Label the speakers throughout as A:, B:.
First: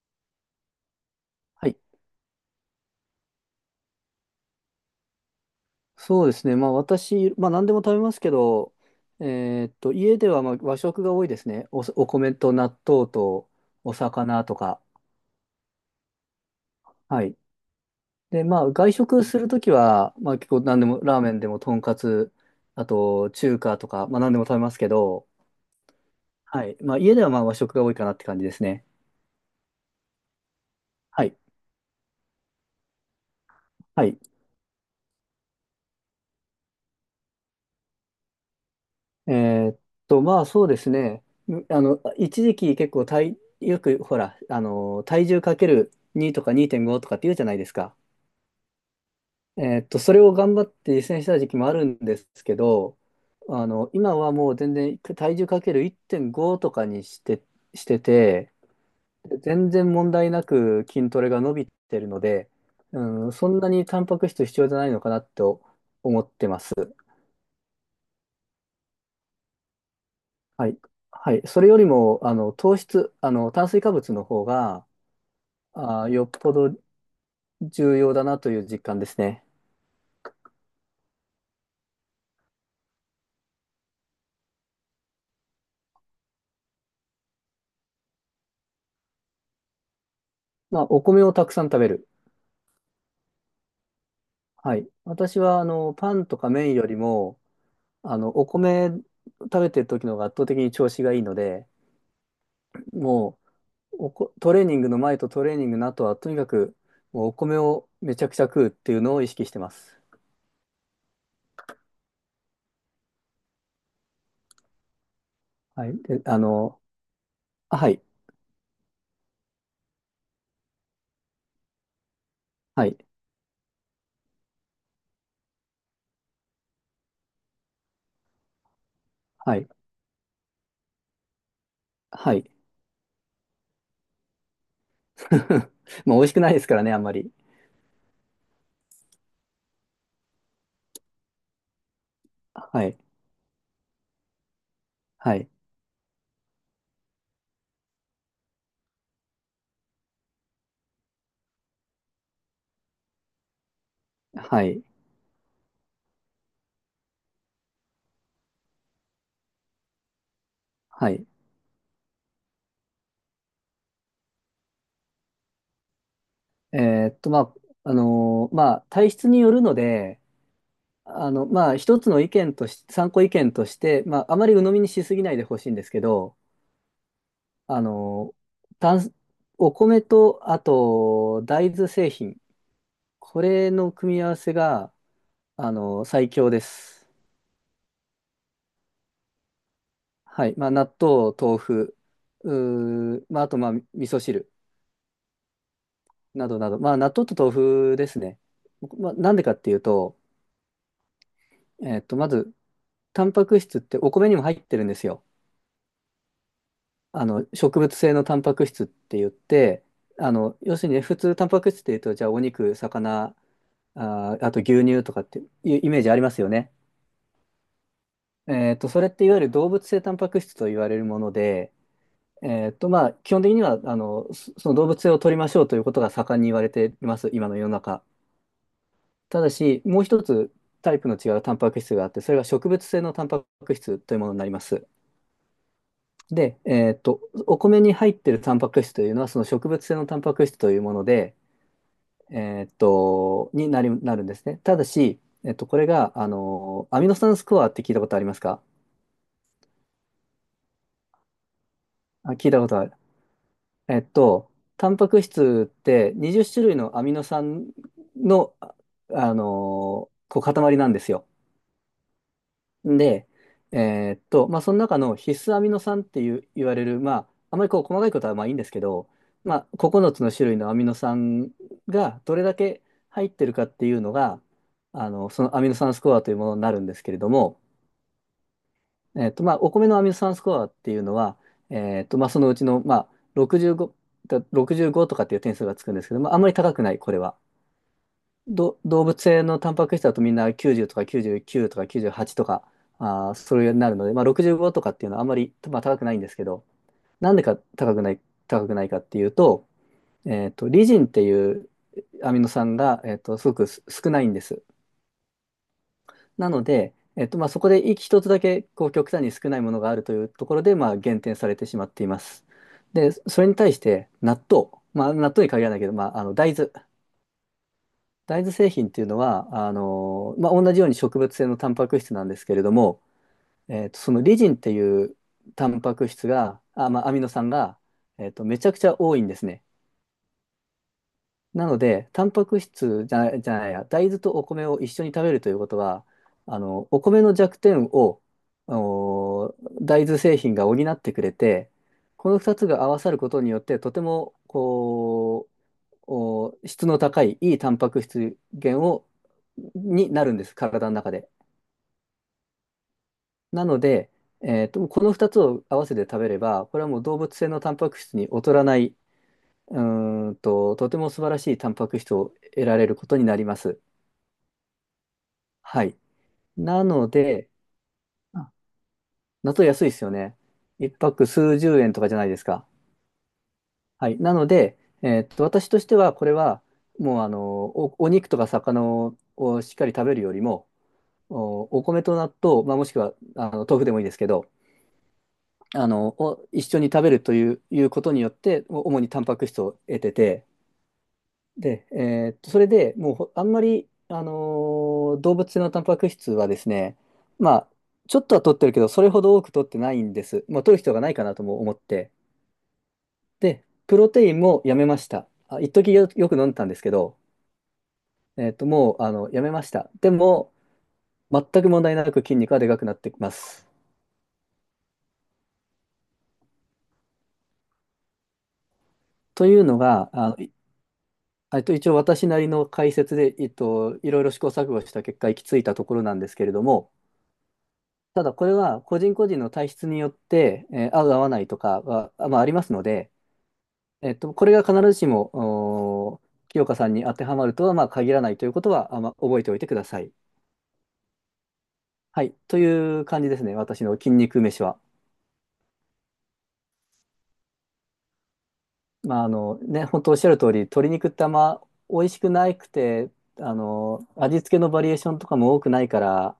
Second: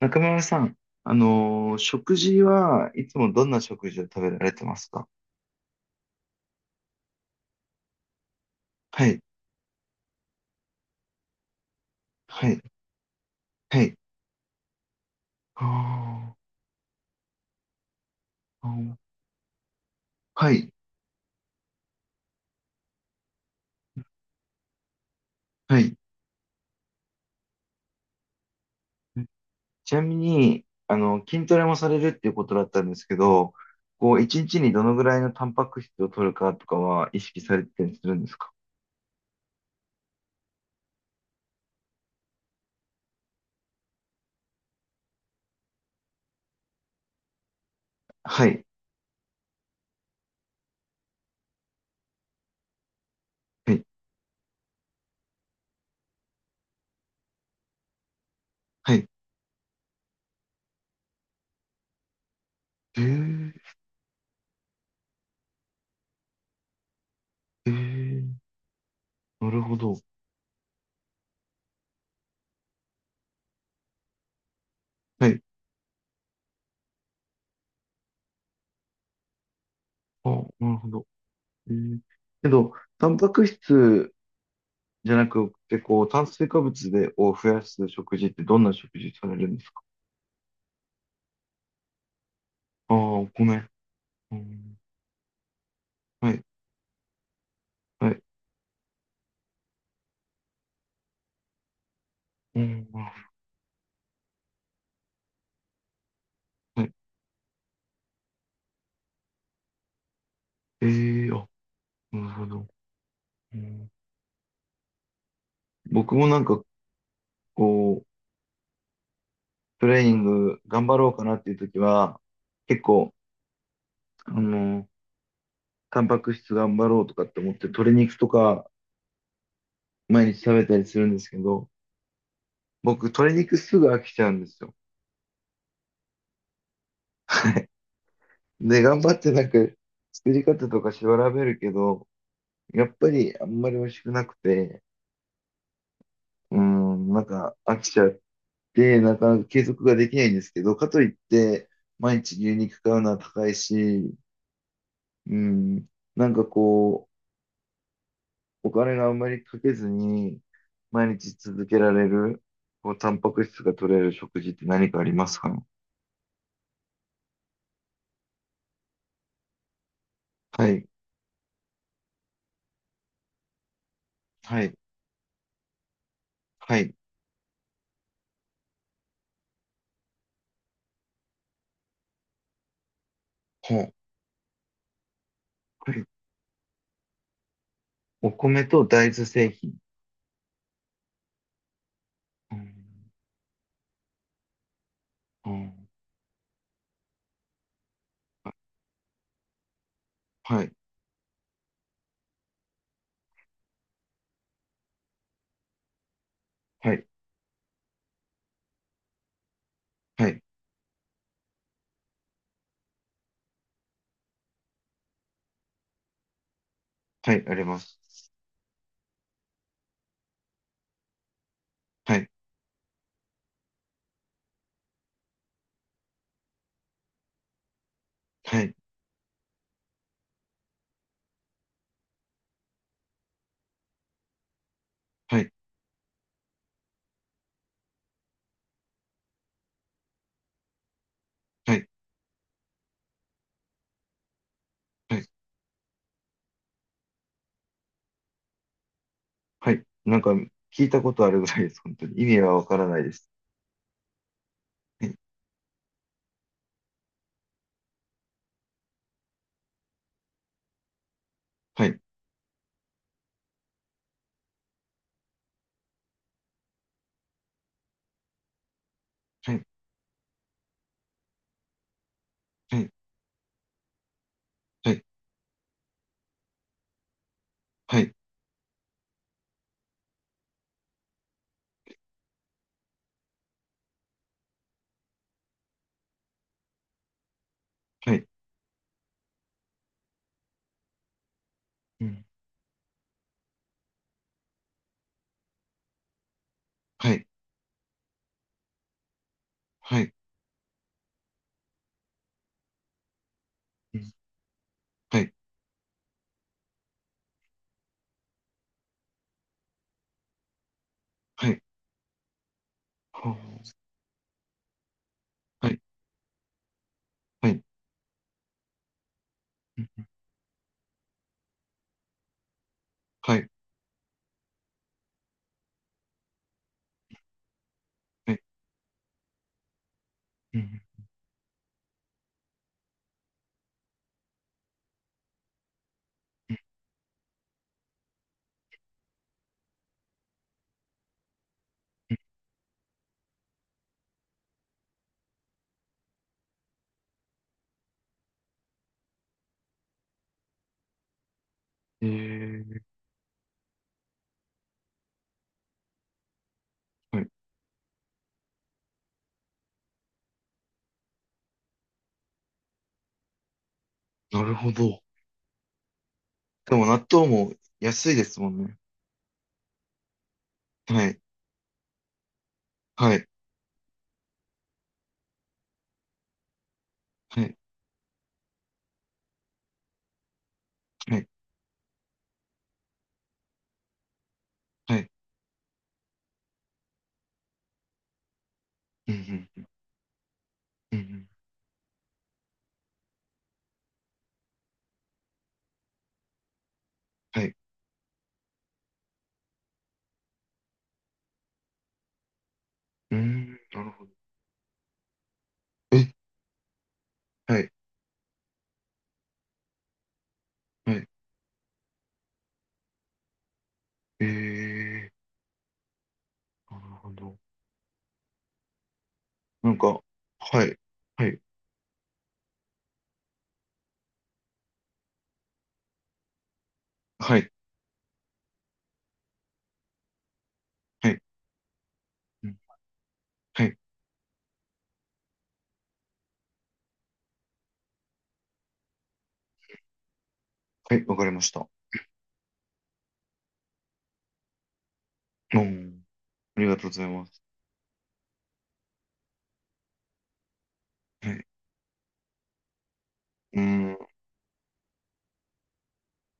A: 中村さん、
B: はい、
A: 食事はいつもどんな食事を食べられてますか？
B: そうですね。まあ私、まあ何でも食べますけど、
A: はい、
B: え家ではまあ和食が多いですね。お米
A: は
B: と
A: い、
B: 納豆と
A: は
B: お
A: い。
B: 魚とか。
A: あ
B: はい。で、ま
A: ー、あ
B: あ外
A: ー、
B: 食するときは、まあ結
A: は
B: 構
A: い、
B: 何でも、ラーメンでもとんかつ、あと中華とか、まあ何でも食べますけど、
A: はい。
B: はい。まあ家ではまあ和食が多いかなって感じですね。
A: ちなみに、
B: はい。
A: 筋トレもされるっていうことだったんですけど、
B: はい。
A: 一日にどのぐらいのタンパク質を取るかとかは意識されてたりするんですか？
B: えーっまあそうですね。あの、一時期結構よくほら、あの、体重かける2とか2.5とかって言うじゃないですか。
A: はい、
B: それを頑張って実践した時期もあるんですけど、あ
A: はい、
B: の、今はもう全然体重かける1.5とかにして、してて、
A: はい。
B: 全然問題なく筋トレが伸びてるので、
A: え
B: うん、そ
A: ー、
B: んなにタンパク質必要じゃないのかなと思ってます。
A: えー、なるほど。
B: はい。はい。それよりも、あの、糖質、あの、炭水化物の方が、
A: はい。
B: よっぽど重要だなという実感ですね。
A: あ、なるほど。えーけど、タンパク質じゃなくて、炭水化物で、を増やす食事ってどんな食事されるんですか？
B: まあ、お米をたくさん食べる。
A: ああー、お米。う
B: は
A: ん、
B: い。私は、あの、パン
A: は
B: と
A: い、
B: か麺よりも、
A: は
B: あ
A: い。
B: の、お米食べてる時の方が圧倒的に調子がいいので、
A: うん、
B: もうおこ、トレーニングの前とトレーニングの後は、とにかく、
A: はい。
B: もうお米をめちゃくちゃ食うっていうのを意識してます。
A: ええー、あ、なるほど。うん、
B: はい。
A: 僕
B: で、
A: もな
B: あ
A: んか、
B: の、あは
A: こ
B: い、
A: う、トレーニング頑張ろうかなっていう時は、結
B: はい、
A: 構、あの、タンパク質頑張ろうとかって思って、鶏肉とか
B: はい、
A: 毎日食べたりするんですけど、
B: はい。
A: 僕、鶏肉すぐ飽きちゃうんですよ。
B: まあ、美味しくないですからね、あんまり。
A: で、頑張ってなんか、作り方とか調べるけど、
B: は
A: やっ
B: い、
A: ぱりあんまり美味しくなくて、
B: はい、
A: うん、なんか飽きちゃって、なかなか継続ができないんですけど、かといって、毎日牛肉買うのは高いし、
B: はい、
A: うん、なんかお金があんまりかけずに、毎
B: はい。
A: 日続けられる、タンパク質が取れる食事って何かありますか？
B: えまあ、まあ、体質によるので、
A: はい、
B: あの、まあ、一つの意見とし、参考意見として、まあ、あまり
A: は
B: 鵜呑
A: い、
B: みにしすぎないでほしいんですけど、
A: はい、
B: あの、炭お米と、あと、大豆製品。これ
A: ほ
B: の
A: う、
B: 組み合わせが、あ
A: はい。
B: の、最強です。
A: お米と大豆製品。
B: はい。まあ、納豆、豆腐、
A: うん、
B: まあ、あと、まあ、味噌汁
A: うん、
B: などなど。まあ、納豆と豆腐ですね。まあ、なんでかっていうと、
A: はい、
B: えっと、まず、タンパク質ってお米にも入ってるんですよ。
A: はい、
B: あの、植物性のタンパク質って言って、
A: は
B: あ
A: い、
B: の、要するにね、普通タンパク質って言うと、じゃあ、お肉、魚、あと牛乳とかっていうイメージありますよね。
A: はい、あります。
B: えっと、それっていわゆる動物性タンパク質と言われるもので、
A: はい、
B: えっと、まあ、基本的には、あの、その動物性を取りましょうということが盛んに言われています、今の世の中。
A: はい、
B: ただし、もう一つタイプの違うタンパク質があって、それが植物性のタンパク質というものになります。
A: はい。
B: で、えっと、お米に入っているタンパク質というのは、その植物性のタンパク質というもので、
A: はい、
B: えーっと、になり、なるんですね。ただ
A: は
B: し、
A: い、
B: えっと、これが、あの、アミノ酸スコアって聞いたことありますか？
A: はい。なんか聞いたことあるぐらいです。本当に。意
B: あ、
A: 味
B: 聞い
A: は
B: た
A: わ
B: こ
A: か
B: とあ
A: ら
B: る。
A: ないです。
B: えっと、タン
A: は
B: パ
A: い、
B: ク質って20種類のアミノ酸の、あの、こう塊なんですよ。
A: はい、
B: で、まあ、その中の必須アミノ酸っていう言われる、まあ、あまりこう細かいことはまあいいんですけど、
A: は
B: ま
A: い、
B: あ、9つの種類のアミノ酸がどれだ
A: は
B: け
A: い、
B: 入ってるかっていうのが、あ
A: は
B: の、そのアミノ酸スコアというものになるんですけれども、
A: い、
B: まあ、お米のアミノ酸スコアっていうのは、まあ、そのうちの、まあ、65、だ65とかっていう点数がつくんですけど、まあ、あんまり高くない、これは。
A: はい、
B: 動物性のタンパク質だとみんな90とか99とか
A: うん、
B: 98とか、あー、それになるので、まあ、65とかっていうのはあんまり、まあ、高くないんですけど、
A: はい、
B: なんでか高くない、高くないかっていうと、
A: はい、
B: えっと、リジンっていうアミノ酸が、えっと、すごく
A: う
B: 少
A: ん、
B: ないんです。
A: はい、
B: なので、えっと、まあ、そこで一つだけこう極端に少ないものがあるというところで、まあ、減点さ
A: は
B: れ
A: い、
B: てしまっています。で、それに
A: は
B: 対して納豆、まあ、納豆に限
A: あ、
B: ら
A: は
B: な
A: い、
B: いけど、まあ、あの大豆。
A: はい、
B: 大豆製品っていうのは、あ
A: うん、
B: の、まあ、同じように植物性のタンパク質なんですけれども、
A: はい、
B: えーと、そのリジンっていうタンパク質が、あ、まあ、アミノ酸が、え
A: は
B: ー
A: い、
B: と、めちゃくちゃ多いんですね。
A: うん、
B: なので、タンパク質じゃない、じゃないや、大豆とお米を一緒に食べるということは、あの、お米の弱点を、お大豆製品が補ってくれて、この2つが合わさることによって、とても、質の高いいいタンパク質源をになるんです体の中で。
A: えー、
B: なので、えーと、この2つを合わせて食べればこれはもう動
A: はい、
B: 物性のタンパク質に劣らないとても素晴らしいタンパク質を得られることになります。
A: なるほど。
B: はい。
A: で
B: な
A: も納
B: の
A: 豆
B: で、
A: も安いですも
B: あ
A: んね。
B: 納豆安いですよね。1
A: はい、
B: ク数十円とかじゃないですか。
A: はい、
B: はい。なので、えーと、私としてはこれはもう
A: はい、
B: お肉とか魚をしっかり食べるよりも
A: はい、
B: お米と納豆、まあ、もしくはあの豆腐でもいいですけど、
A: はい、
B: あの、を一緒に食べるという、いうことによって、主に
A: う
B: タンパク
A: ん、
B: 質を得て、
A: うん、うん、
B: で、それでもうほあんまり、ー動物性のタンパク質はですね、
A: は
B: ま
A: い、
B: あ、ちょっとは取ってるけど、それほど多く取ってないんです。まあ、取る人がないかなとも思って。
A: うん、
B: で、
A: なる
B: プ
A: ほ
B: ロ
A: ど。
B: テインもやめました。あ、一時
A: え、
B: よ、よく飲んでたんですけど、
A: はい、
B: もう、あの、やめました。でも、
A: はい、
B: 全く問題なく筋肉はでかくなってきます。
A: えー、なるほど。
B: という
A: なん
B: の
A: か、
B: が、あの、
A: はい、はい、
B: えっと、一応私なりの解説で、えっと、いろいろ試行錯誤した結果行き着いたところなんですけれども、
A: はい。
B: ただこれは個人個人の体質によって、えー合
A: は
B: う合
A: い。
B: わないとかは、まあ、あ
A: う
B: り
A: ん、
B: ますので、
A: はい。
B: えっと、これが必ずしも、おー清香さんに当てはまるとは、まあ、限らないということは、まあ、覚えておいてください。
A: はい。わかりました。
B: はい。という感じですね。私の筋肉飯は。
A: うん。ありがとうございます。
B: まあ、あの、ね、本当おっしゃる通り、鶏肉ってあ
A: は
B: ん
A: い。
B: ま美味しくなくて、あ
A: うん。
B: の、味付けのバリエーションとかも多くないから、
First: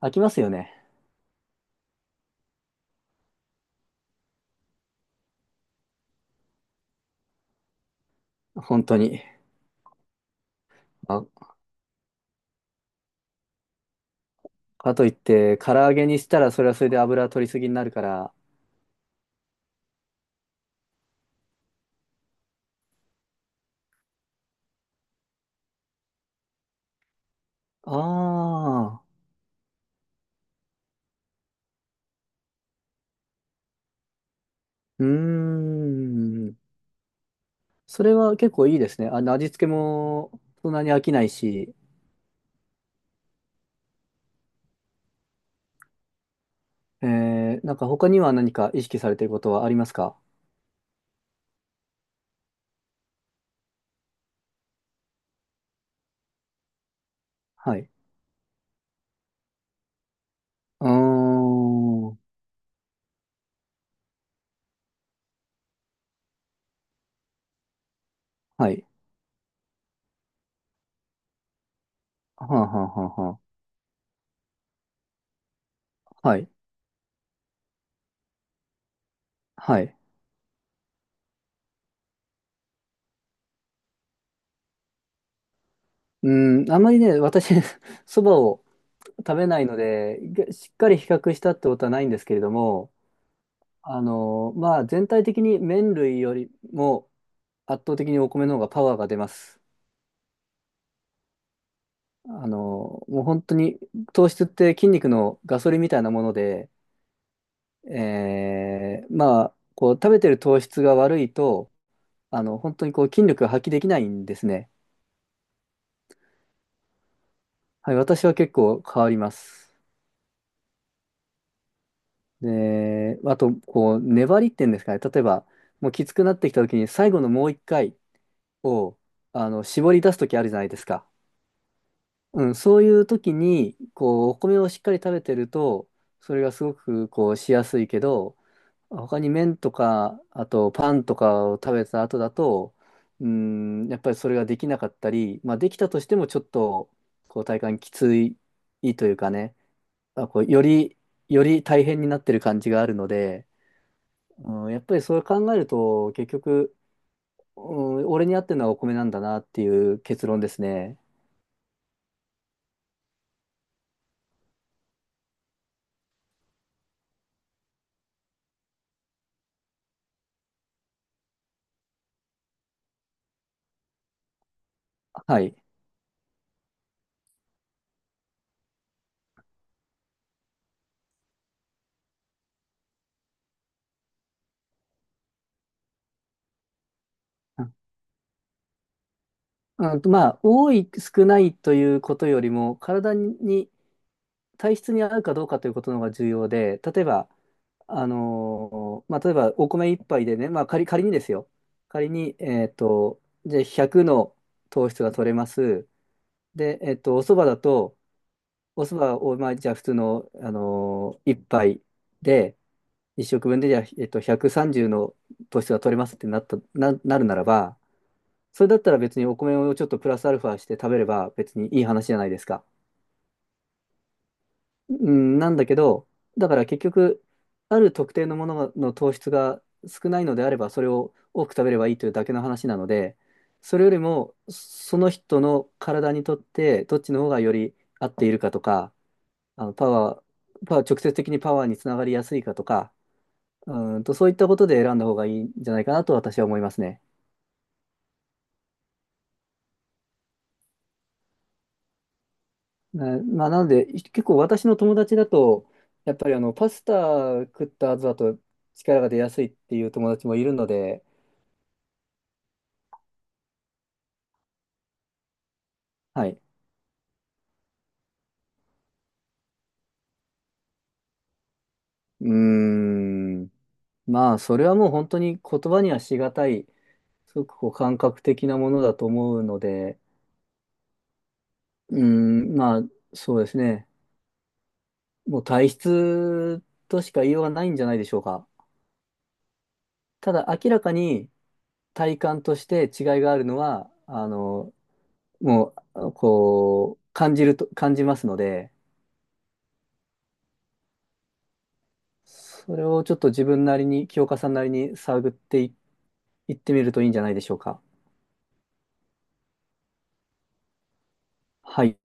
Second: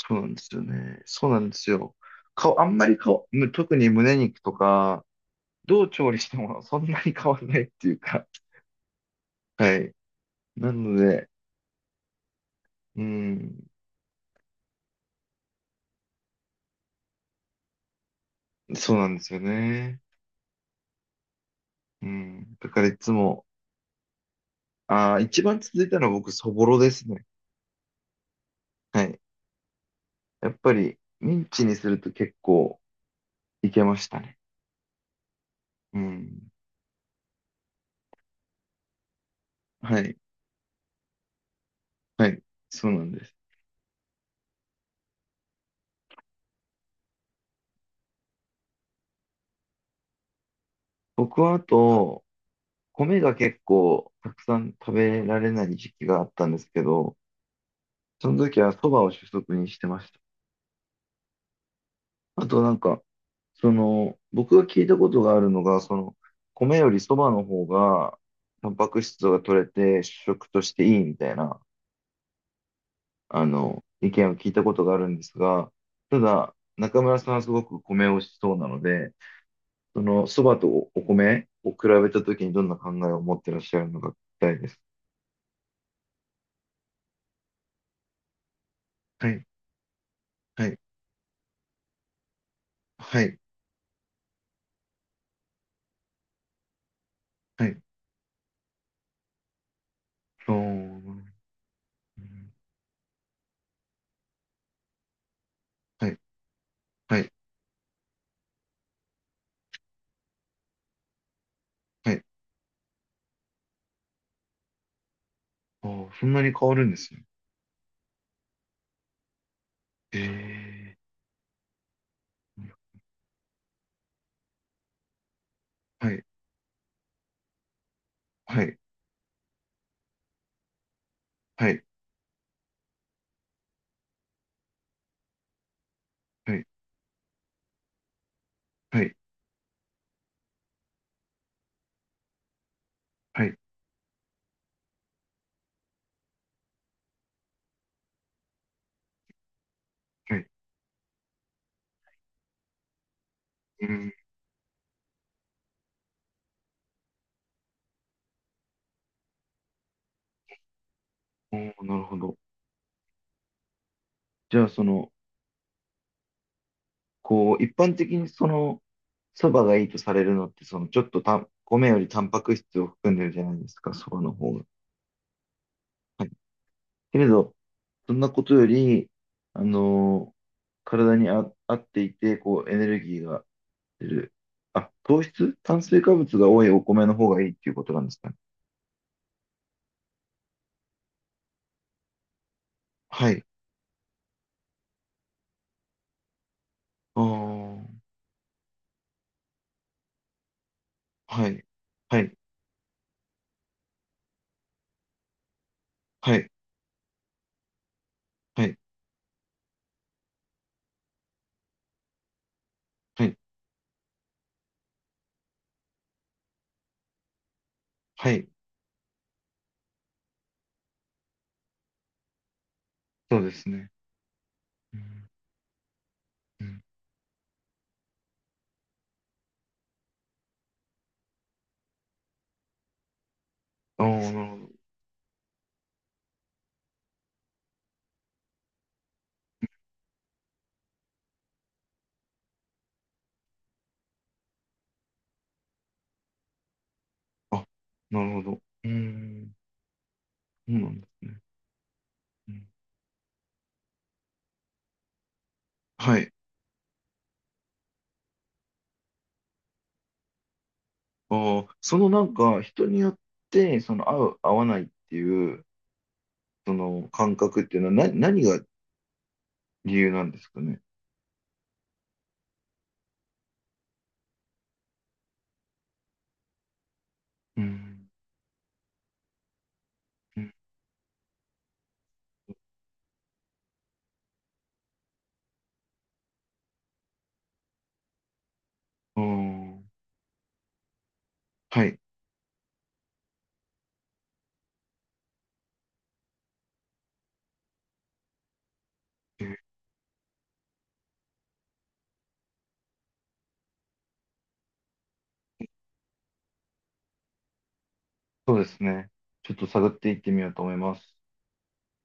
B: 飽き
A: うな
B: ま
A: ん
B: す
A: で
B: よ
A: すよ
B: ね。
A: ね。そうなんですよ。顔、あんまり顔、特に胸肉とか、どう調理してもそんなに変わらないっていうか。
B: 本当に。
A: はい。なの
B: ま
A: で、
B: あ、
A: うん。
B: かといって、唐揚げにしたらそれはそれで油取りすぎになるから。
A: そうなんですよね。うん。だからいつも、ああ、一番続いたのは僕、そぼろですね。
B: ああ、
A: はい。やっぱり、ミンチにすると結構いけましたね。
B: うー
A: うん。
B: ん。それは結構いいですね。あの、味付け
A: はい。
B: もそんなに飽きないし、
A: はい。そうなんです。
B: えー、なんか他には何か意識されていることはありますか？
A: 僕はあと、米が結構たくさん食べられない時期があったんですけど、
B: はい。
A: その時は蕎麦を主食にしてました。
B: うーん。は
A: あとなんか、僕が聞いたことがあるのが、米より蕎麦の方が、タン
B: い。
A: パク質が取れて主食としていいみたいな、
B: はあ、はあはあは
A: 意見を聞いたことがあるんですが、た
B: あ、はい。
A: だ、中村さんはすごく米をしそうなので、
B: はい。
A: その蕎麦とお米を比べた時にどんな考えを持ってらっしゃるのか聞きたいです。
B: うーん、あんまりね、私、そばを
A: は
B: 食
A: い、
B: べないので、
A: は
B: しっ
A: い、
B: かり比較したってことはないんですけれども、
A: はい。
B: あの、まあ、全体的に麺類よりも
A: はい、
B: 圧倒的にお米の方がパワーが出ます。
A: あー、うん、
B: もう本当に糖質って筋肉のガソリンみたい
A: は
B: な
A: い、
B: もので、
A: はい、
B: こう食べてる糖質が悪いと、
A: はい。
B: 本当にこう筋力が発揮できないんですね。
A: ああ、そんなに変わるんですね。
B: はい、私は結構変わります。
A: ええ、
B: で、あと、こう、粘りっていうんですかね。例えば、もうき
A: は
B: つ
A: い、
B: くなってきた時に最後のもう一回
A: はい、
B: を、絞り出す時あるじゃないですか。
A: はい、
B: うん、そういう時に、こう、お米をしっかり食べてると、それが
A: は
B: す
A: い、
B: ごく、こう、しやすいけど、
A: はい、
B: 他に麺とか、あとパンとかを食べた後だと、う
A: はい、
B: ん、やっぱりそれができなかったり、まあ、できたとしてもちょっと、こう、体感きついというかね、あ、
A: は
B: こう、
A: い。
B: より、より大変になってる感じがあるので、
A: うん、
B: うん、やっぱりそれ考えると、結局、うん、俺に合ってるのはお米なんだなっていう結論ですね。
A: おー、なるほど。じゃあ、一般的にそばがいいとされるのって、ちょっとたん、米よりタンパク質を含んでるじゃないですか、そばの方が。
B: はい。
A: はい。けれど、そんなことより、あのー体に合っていて、エネルギーがてる。あ、糖質炭水化物が多いお米の方がいいっていうことなんですかね。
B: うんと、まあ、多い、少ないということよりも、体
A: はい。
B: に、体質に合うかどうかということの方が重要で、例え
A: あ
B: ば、
A: あ、
B: 例えば、お米一杯でね、まあ、仮にです
A: は
B: よ。
A: い。
B: 仮
A: は
B: に、
A: い。
B: じゃあ100の糖質が取れます。
A: はい。
B: で、お蕎麦だと、
A: はい。
B: お蕎麦を、まあ、じゃあ普通の、一杯で、一
A: はい。
B: 食分で、じゃあ、130の糖質が取れますってなった、なるならば、
A: はい。
B: それだったら別にお米をちょっとプラスアルファして食べれば別にいい話じゃないですか。
A: そうですね。
B: う
A: うん。
B: ん、なんだけど、だか
A: う
B: ら結
A: ん。
B: 局、ある特定のものの糖質が少ないのであれば、それを多く食べればいいというだけの話なので、それより
A: ああ、な
B: も、
A: るほど。
B: その人の体にとって、どっちの方がより合っているかとか、あのパワパワー、直接的にパワーにつながりやすいかとか、うんと、そういったことで選んだ方がいいんじゃないかなと私は思いますね。
A: あ、なるほど。うん。そうなんですね。うん。
B: ねまあ、なので、い結構私の友達だと、やっ
A: は
B: ぱ
A: い。
B: りあのパスタ食った後だと力が出やすいっていう友達もいるので、
A: ああ、なんか、人によって、合う、合わないっていう、
B: はい。
A: その感覚っていうのは、何が理由なんですかね。
B: うーん。まあ、それはもう本当に言葉にはしがたい、すごく
A: う
B: こう感
A: ん。
B: 覚的なものだと思うので、
A: うん。
B: うーん、まあ、そうですね。もう体質としか言いようがないんじゃないでしょうか。
A: あ
B: ただ、明らかに
A: あ、はい。
B: 体感として違いがあるのは、あの、もう、こう、感じますので、それをちょっと自分なりに、清川さんなりに探ってい、いってみるといいんじゃないでしょうか。
A: そうですね。ちょっと探っていってみようと思います。
B: はい。